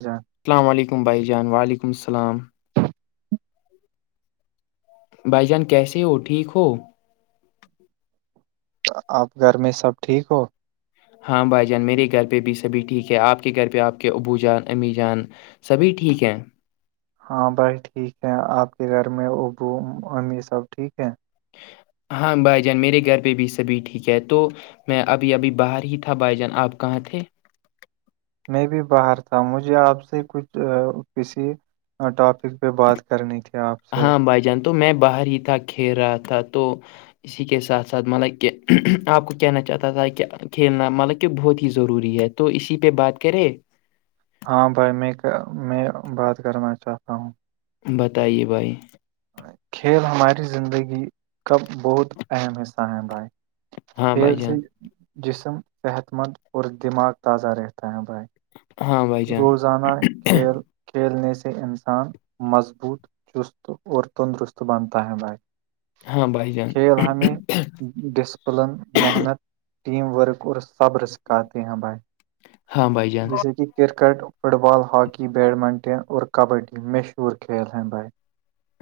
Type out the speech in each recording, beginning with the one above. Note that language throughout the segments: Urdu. جچا السلام علیکم بھائی جان و علیکم السلام بھائی جان کیسے ہو ٹھیک ہو آپ گھر میں سب ٹھیک ہو ہاں بھائی جان میرے گھر پہ بھی سبھی ٹھیک ہے آپ کے گھر پہ آپ کے ابو جان امی جان سبھی ٹھیک ہیں ہاں بائی ٹھیک ہے آپ کے گھر میں ابو امی سب ٹھیک ہے ہاں بھائی جان میرے گھر پہ بھی سبھی ٹھیک ہے تو میں ابھی ابھی باہر ہی تھا بھائی جان آپ کہاں تھے میں بھی باہر تھا مجھے آپ سے کچھ کسی ٹاپک پہ بات کرنی تھی آپ سے ہاں بھائی جان تو میں باہر ہی تھا کھیر رہا تھا تو اسی کے ساتھ ساتھ مطلب کہ آپ کو کہنا چاہتا تھا کہ کھیلنا مطلب کہ بہت ہی ضروری ہے تو اسی پہ بات کرے ہاں بھائی میں میں بات کرنا چاہتا ہوں بتائیے بھائی کھیل ہماری زندگی کا بہت اہم حصہ ہیں بھائی ہاں کھیل بھائی سے جان جسم صحت مند اور دماغ تازہ رہتا ہے بھائی ہاں بھائی جان روزانہ کھیل کھیلنے سے انسان مضبوط چست اور تندرست بنتا ہےائی ہاں بھائی جان کھیل ہمیں ڈسپلن محنت ٹیم ورک اور صبر سکھاتے ہیں بھائی ہاں بھائی جان جیسے کہ cricket football hockey badminton اور کبڈی مشہور کھیل ہند بائے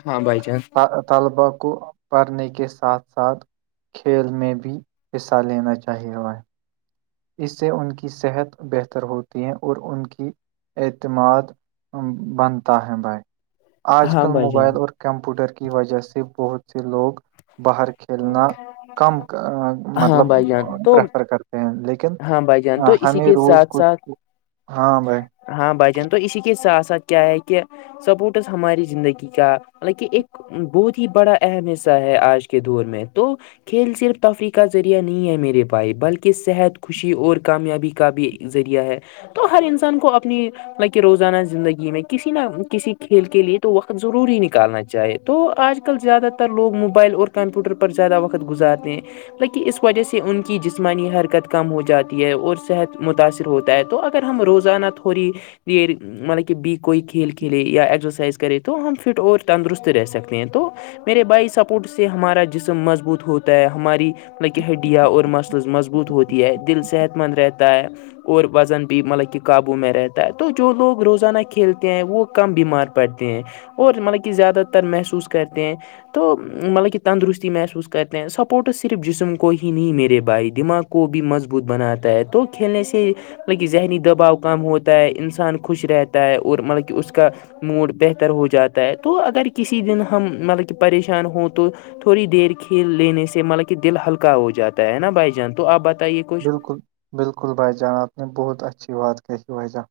ہاں بائی چانس طلبا کو پڑھنے کے ساتھ ساتھ کھیل میں بھی حصہ لینا چاہیےا ہے اس سے ان کی صحت بہتر ہوتی ہے اور ان کی اعتماد بنتا ہے بھائی آج ہاں کل بھائی جان موبائل اور کمپیوٹر کی وجہ سے بہت سے لوگ باہر کے کھیلنا کم ہاں مطلب بھائی جان تو پریفر کرتے ہیں لیکن ہاں بھائی جان تو اسی ہمیں کے روز ساتھ کچھ ساتھ ہاں بھائی ہاں بھائی جن تو اسی کے ساتھ ساتھ کیا ہے کہ سپورٹس ہماری زندگی کا مطل کہ ایک بہت ہی بڑا اہم حصہ ہے آج کے دور میں تو کھیل صرف تفریح کا ذریعہ نہیں ہے میرے بائی بلکہ صحت کو خوشی اور کامیابی کا بھی ذریعہ ہے تو ہر انسان کو اپنی لکہ روزانہ زندگی میں کسی نہ کسی کھیل کے لے تو وقت ضروری نکالنا چاہے تو آج کل زیادہ تر لوگ موبائل اور کمپیوٹر پر زیادہ وقت گزارتے ہیں لیکن اس وجہ سے ان کی جسمانی حرکت کم ہو جاتی ہے اور صحت متاثر ہوتا ہے تو اگر ہم روزانہ تھوڑی دیر مطلب کہ بی کوئی کھیل کھیلے یا ایکزرسائز کرے تو ہم فٹ اور تندرست رہ سکتے ہیں تو میرے بائی سپورٹ سے ہمارا جسم مضبوط ہوتا ہے ہماری لکہ ہڈیا اور مسلز مضبوط ہوتی ہے دل صحت مند رہتا ہے اور وزن بھی مطلب کہ قابو میں رہتا ہے تو جو لوگ روزانہ کھیلتے ہیں وہ کم بیمار پڑھتے ہیں اور مطلب کہ زیادہ تر محسوس کرتے ہیں تو مطلب کہ تندرستی محسوس کرتے ہیں سپورٹس صرف جسم کو ہی نہیں میرے بھائی دماغ کو کو بھی مضبوط بناتا ہے تو کھیلنے سے مطلب کہ ذہنی دباؤ کم ہوتا ہے انسان خوش رہتا ہے اور مطلب کہ اس کا موڈ بہتر ہو جاتا ہے تو اگر کسی دن ہم مطلب کہ پریشان ہوں تو تھوڑی دیر کھیل لینے سے مطلب کہ دل ہلکا ہو جاتا ہے نا بھائی جان تو آپ بتائیے کہ بالکل بالکل بھائی جان آپ نے بہت اچھی بات کہی بھائی جان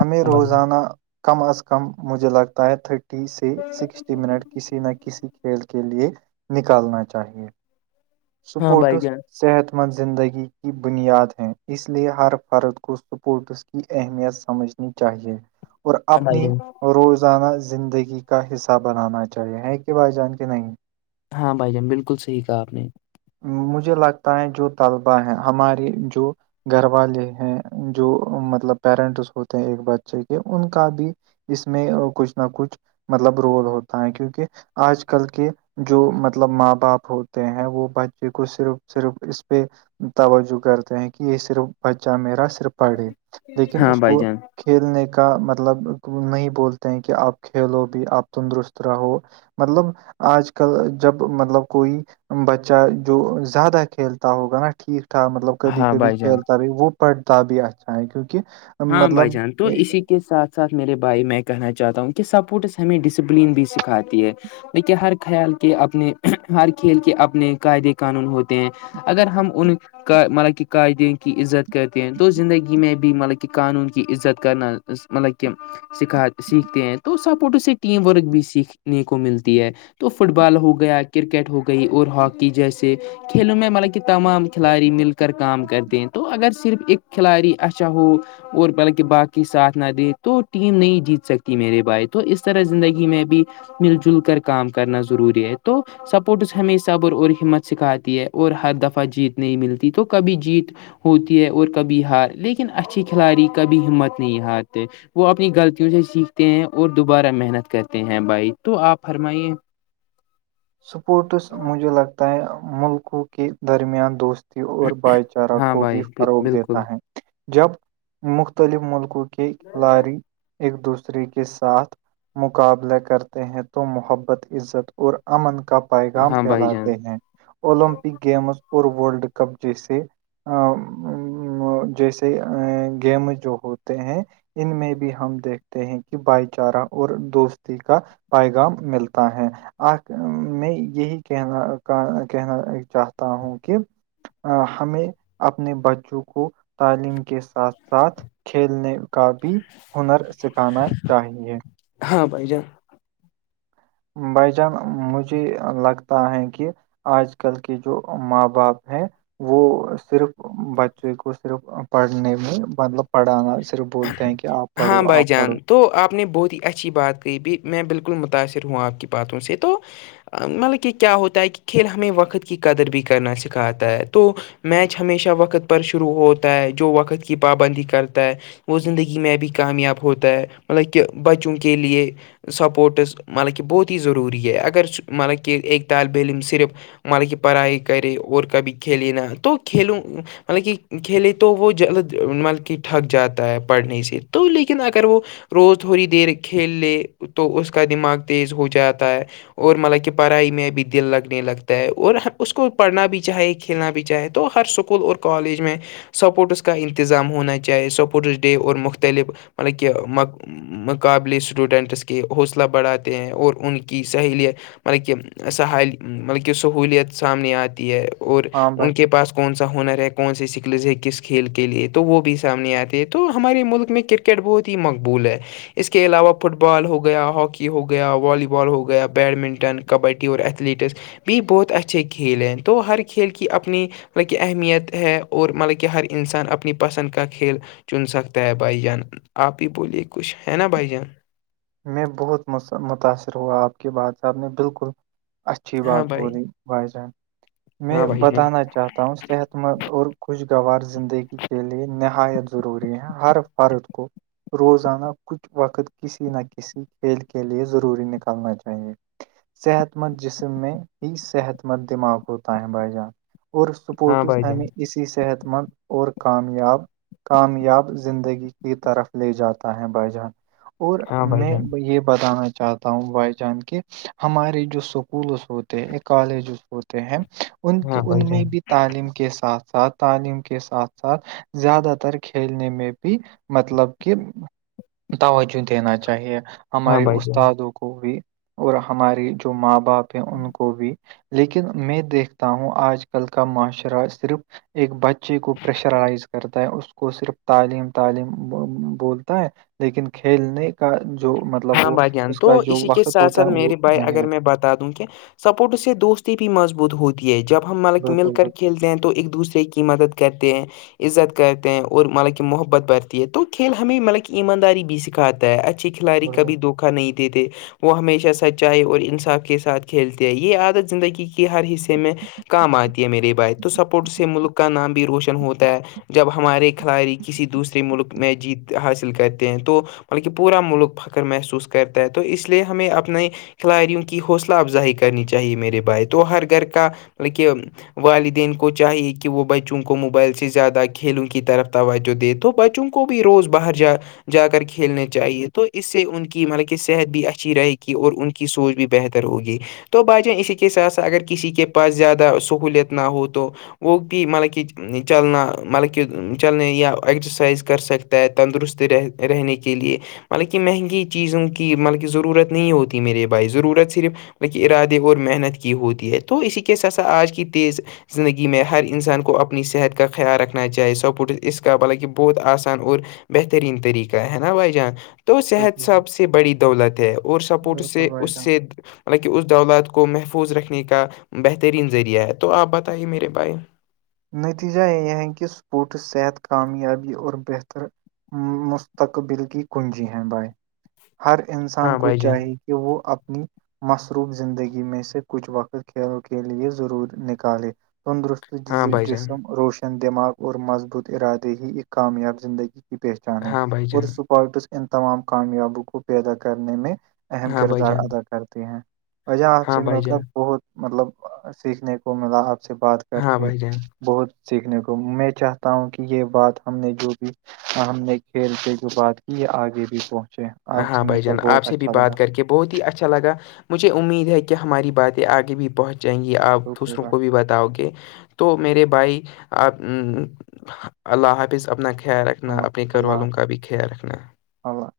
ہمیں ہاں بھائی روزانہ کم از کم مجھے لگتا ہے تھرٹی سے سکسٹی منٹ کسی نہ کسی کھیل کے لیے نکالنا چاہیے ہاں بھائی سپورٹس جان صحت مند زندگی کی بنیاد ہیں اس لیے ہر فرد کو سپورٹس کی اہمیت سمجھنی چاہیے اور ہاں بھائی اپنی جان روزانہ زندگی کا حصہ بنانا چاہیے ہے کہ بھائی جان کے نہیں ہاں بھائی جان بالکل صحیح کہا آپ نے مجھے لگتا ہے جو طلبا ہے ہماریے جو گھر والے ہیں جو مطلب پیرنٹس ہوتے ہیں ایک بچے کے ان کا بھی اس میں کچھ نہ کچھ مطلب رول ہوتا ہے کیونکہ آج کل کے جو مطلب ماں باپ ہوتے ہیں وہ ب چ کو صرف صرف اس پہ توجہ کرتے ہیں کہ یہ صرف بچہ میرا صرف پڑھے لیکن ہاں اس بھائی کو جان کھیلنے کا مطلب نہیں بولتے ہیں کہ آپ کھیلو بھی آپ تندرست رہو مطلب آج کل جب مطلب کوئی بچہ جو زیادہ کھیلتا ہوگا نا ٹھیک ٹھاک مطلب کبھی ہاں کبھی بھائی جان کھیلتا بھی وہ پڑھتا بھی اچھا ہے کیونکہ ہاں بھائی مطلب جان تو اسی کے ساتھ ساتھ میرے بھائی میں کہنا چاہتا ہوں کہ سپورٹس ہمیں ڈسپلن بھی سکھاتی ہے دیکے ہر خیال کے اپنے ہر کھیل کے اپنے قعدے قانون ہوتے ہیں اگر ہم ان کا مطلب کہ قعدین کی عزت کرتے ہیں تو زندگی میں بھی مطلب کہ کہ قانون کی عزت کرنا مطلب کہ سکھا سیکھتے ہیں تو سپورٹوں سے ٹیم ورک بھی سیکھنے کو ملتی ہے تو فٹ بال ہو گیا کرکٹ ہو گئی اور ہاکی جیسے کھیلوں میں مطلب کہ تمام کھلاڑی مل کر کام کرتے ہیں تو اگر صرف ایک کھلاڑی اچھا ہو اور بلکہ باقی ساتھ نہ دے تو ٹیم نہیں جیت سکتی میرے بھائی تو اس طرح زندگی میں بھی مل جل کر کام کرنا ضروری ہے تو سپورٹس ہمیشہبر اور ہمت سکھاتی ہے اور ہر دفعہ جیت نہیں ملتی تو کبھی جیت ہوتی ہے اور کبھی ہار لیکن اچھے کھلاڑی کبھی ہمت نہیں ہارتے وہ اپنی غلطیوں سے سیکھتے ہیں اور دوبارہ محنت کرتے ہیں بھائی تو آپ فرمائیے سپورٹس مجھے لگتا ہے ملکوں کے درمیان دوست اور بھائی چارہ ہاں کو بھی بھائی فروغ بالکل دیتا ہے جب مختلف ملکوں کے کھلاڑی ایک دوسرے ری کے ساتھ مقابلہ کرتے ہیں تو محبت عزت اور امن کا پیغام ہاں بھائی جان پھیلاتے ہیں اولمپک گیمز اور ورلڈ کپ جیسے جیسے گیم جو ہوتے ہیں ان میں بھی ہم دیکھتے ہیں کہ بھائی چارہ اور دوستی کا پیغام ملتا ہے آ میں یہی کہنا کہنا چاہتا ہوں کہ ہمیں اپنے بچوں کو تعلیم کے ساتھ ساتھ کھیلنے کا بھی ہنر سکھانا چاہیے ہاں بھائی جان بھ جان مجھے لگتا ہے کہ آج کل کے جو ماں باپ ہیں وہ صرف بچے کو صرف پڑھنے میں مطلب پڑھانا صرف بولتے ہیں کہ آپ ہاں پڑھو بھائی آپ پڑھو جان تو آپ نے بہت ہی اچھی بات گئی بھی میں بالکل متاثر ہوں آپ کی باتوں سے تو مطلب کہ کیا ہوتا ہے کہ کھیل ہمیں وقت کی قدر بھی کرنا سکھاتا ہے تو میچ ہمیشہ وقت پر شروع ہوتا ہے جو وقت کی پابندی کرتا ہے وہ زندگی میں بھی کامیاب ہوتا ہے مطلب کہ بچوں کے لیے سپورٹس مطلب کہ بہت ہی ضروری ہے اگر مطلب کہ ایک ایک طالبہ علم صرف ملا کی پڑھائی کرے اور کبھی کھیلے نہا تو کھیلوں مطلب کہ کھیلے تو وہ مطب کی ٹھک جات ہے پڑھنے سے تو لیکن اگر وہ روز تھوڑی دیر کھیل لے تو اس کا دماغ تیز ہو جاتا ہے اور مطلب کہ پڑھائی میں بھی دل لگنے لگتا ہے اور اس کو پڑھنا بھی چاہے کھیلنا بھی چاہے تو ہر سک اسکول اور کالج میں سپورٹس کا انتظام ہونا چاہے س اسپوٹس ڈے اور مختلف مطلب کہ مقابلے اسٹوڈنٹس کے حوصلہ بڑھاتے ہیں اور ان کی سہیلیت مطلب کہ سح مطلب کہ سہولیت سامنے آتی ہے اور ہاں ان بھائی کے پاس کون سا ہنر ہے کون س سکلز ہے کس کھیل کے لیے تو وہ بھی سامنے آتے تو ہمارے ملک میں کرکٹ بہت ہی مقبول ہے اس کے علاوہ فٹ بال ہو گیا ہاکی ہو گیا والی بال ہو گیا بیڈمنٹن کبڈی اور ایتھلیٹکس بھی بہت اچھے کھیل ہیں تو ہر کھیل کی اپنی مطلب کہ اہمیت ہے اور مطلب کہ ہر انسان اپنی پسند کا کھیل چن سکتا ہے بھائی جان آپ ہی بولیے کچھ ہے نا بھائی جان میں بہت متاثر ہوا آپ کے باد صاہحب نے بالکل اچھی ہاں بات بھائی بولی بھائی جان میں ہاں بھائی جان بتانا چاہتا ؤ صحت مند اور خوشگوار زندگی کے لیے نہایت ضروری ہے ہر فرد کو روزانہ کچھ وقت کسی نہ کسی کھیل کے لئے ضروری نکلنا چاہیے صحت مند جسم میں ہی صحت مند دماغ ہوتا ہے بھائی جان اور ہاں سپورٹس بھائی جان ہمیں اسی صحت مند اور کامیاب کامیاب زندگی کی طرف لے جاتا ہے بائی جان اور ہاں بھائی میں جان یہ بتانا چاہتا ہوں تا ہ بھائی جان کے ہمارے جو سکولز ہوتے ہیں کالجز ہوتے ہیں ان ہاں بھائی ان میں جان بھی تعلیم کے ساتھ ساتھ تعلیم کے ساتھ ساتھ زیادہ تر کھیلنے میں بھی مطلب کہ توجہ دینا چاہیے ہاں ہمارے بھائی جان استادوں کو بھی اور ہماری جو ماں باپ ان کو بھی لیکن میں دیکھتا ہوں آج کل کا معاشرہ صرف ایک بچے کو پریشرائز کرتا ہے اس کو صرف تعلیم تعلیم بولتا ہے لیکن کھیلنے کا جو مطلب ہاں وہ بھئی جان اس تو کا جو اسی کے وقت ساتھ ہوتا ہے ساتھ وہ میری بھائی نہیں اگر رکھ میں بتا دوں کہ سپورٹ سے دوستی بھی مضبوط ہوتی ہے جب ہم ملک مل بالکل کر کھیلتے ہیں تو ایک دوسرے کی کی مدد کرتے ہیں عزت کرتے ہیں اور مطلب کہ محبت برتی ہے تو کھیل ہمیں مطلب کہ ایمانداری بھی سکھاتا ہے اچھیے کھلااتی بالکل کبھی دھوکا نہیں دیتےے وہ ہمیشہ سچائی اور انصاف کے ساتھ کھیلتے ہیں یہ عادت زندگی کے ہر حصے میں کام آتی ہے میرے بائید تو سپورٹس سے ملک کا نام بھی روشن ہوتا ہے جب ہمارے کھلاڑی کسی دوسرے ملک میں جیت حاصل کرتے ہیں تو مطلب کہ پورا ملک فخر محسوس کرتا ہے تو اس لیے ہمیں اپنے کھلاڑیوں کی حوصلہ افزائی کرنی چاہیے میرے بھائی تو ہر گھر کا مطل کہ والدین کو چاہیے کہ وہ بچوں کو موبائل سے زیادہ کھیلوں کی طرف توجہ دے تو بچوں کو کو بھی روز باہر جا جا کر کھیلنے چاہیے تو اس سے ان کی مطلب کہ صحت بھی اچھی رہے گی اور ان کی سوچ بھی بہتر ہوگی تو بھائی جان اسی کے ساتھ ساتھ اگر کسی کے پاس زیادہ سہولیت نہ ہو تو وہگ بھی مطلب کچ چلنا مطلب کہ چلنے یا ایکزرسائز کر سکتا ہے تندرستی رہ رہنے کے لیے مطلب کہ مہنگی چیزوں کی مطلب کہ ضرورت ہوتی میرے بھائی ضرورت صرف ل ارادے اور محنت کی ہوتی ہے تو اسی کے سسا آج کی تیز زندگی میں ہر انسان کو اپنی صحت کا خیال رکھنا چاہے سپورٹس اس کا بانکہ بہت آسان اور بہترین طریقہ ہے نا بھائی جان تو صحت بالکل سب سے بڑی دولت ہے اور سپورٹ بالکل سے بھائی اس جان سے مطلب کہ اس دولت کو محفوظ رکھنے کا بہترین ذریعہ ہے تو آپ بتائیے میرے بائے نتیجہ یہ ہے کہ اسپورٹس صحت کامیابی اور بہتر مستقبل کی کنجی ہیں بائے ہر انسان ہاں کو بھائی جان چاہی کہ وہ اپنی مصروف زندگی میں سے کچھ وقت کھیلوں کے لے ضرور نکالے تندرست ہاں بھائی جان جسم روشن دماغ اور مضبوط ارادے ہی ایک کامیاب زندگی پہچان ہے ہاں بھائی اور جان سپارٹس ان تمام کامیابوں کو پیدا کرنے میں اہم ہاں بھائی کردار جان ادا کرتی ہیں وجاں آپ ہاں سے بھائی مل کر جان بہت مطلب سیکھنے کو ملا آپ سے بات کر ہاں کے بھائی جان بہت سیکھنے کو میں چاہتا ہوں کہ یہ بات ہم نے جو بھی ہم نے کھیل سے جو بات کی یہ آگے بھی پہنچے ہیں ہاں بھائی جان آپ سے بھی بات کر کے بہت ہی اچھا لا مجھے امید ہے کہ ہماری باتیں آگے بھی پہنچ جاہیں گی آپ بالکل دوسروں بھائی، کو بھی بتاؤ گے تو ميے بھائی آ اللہ حافظ اپنا خیال رکھ رکھنا اپنے گھر والوں کا بھی خیال رکھنا او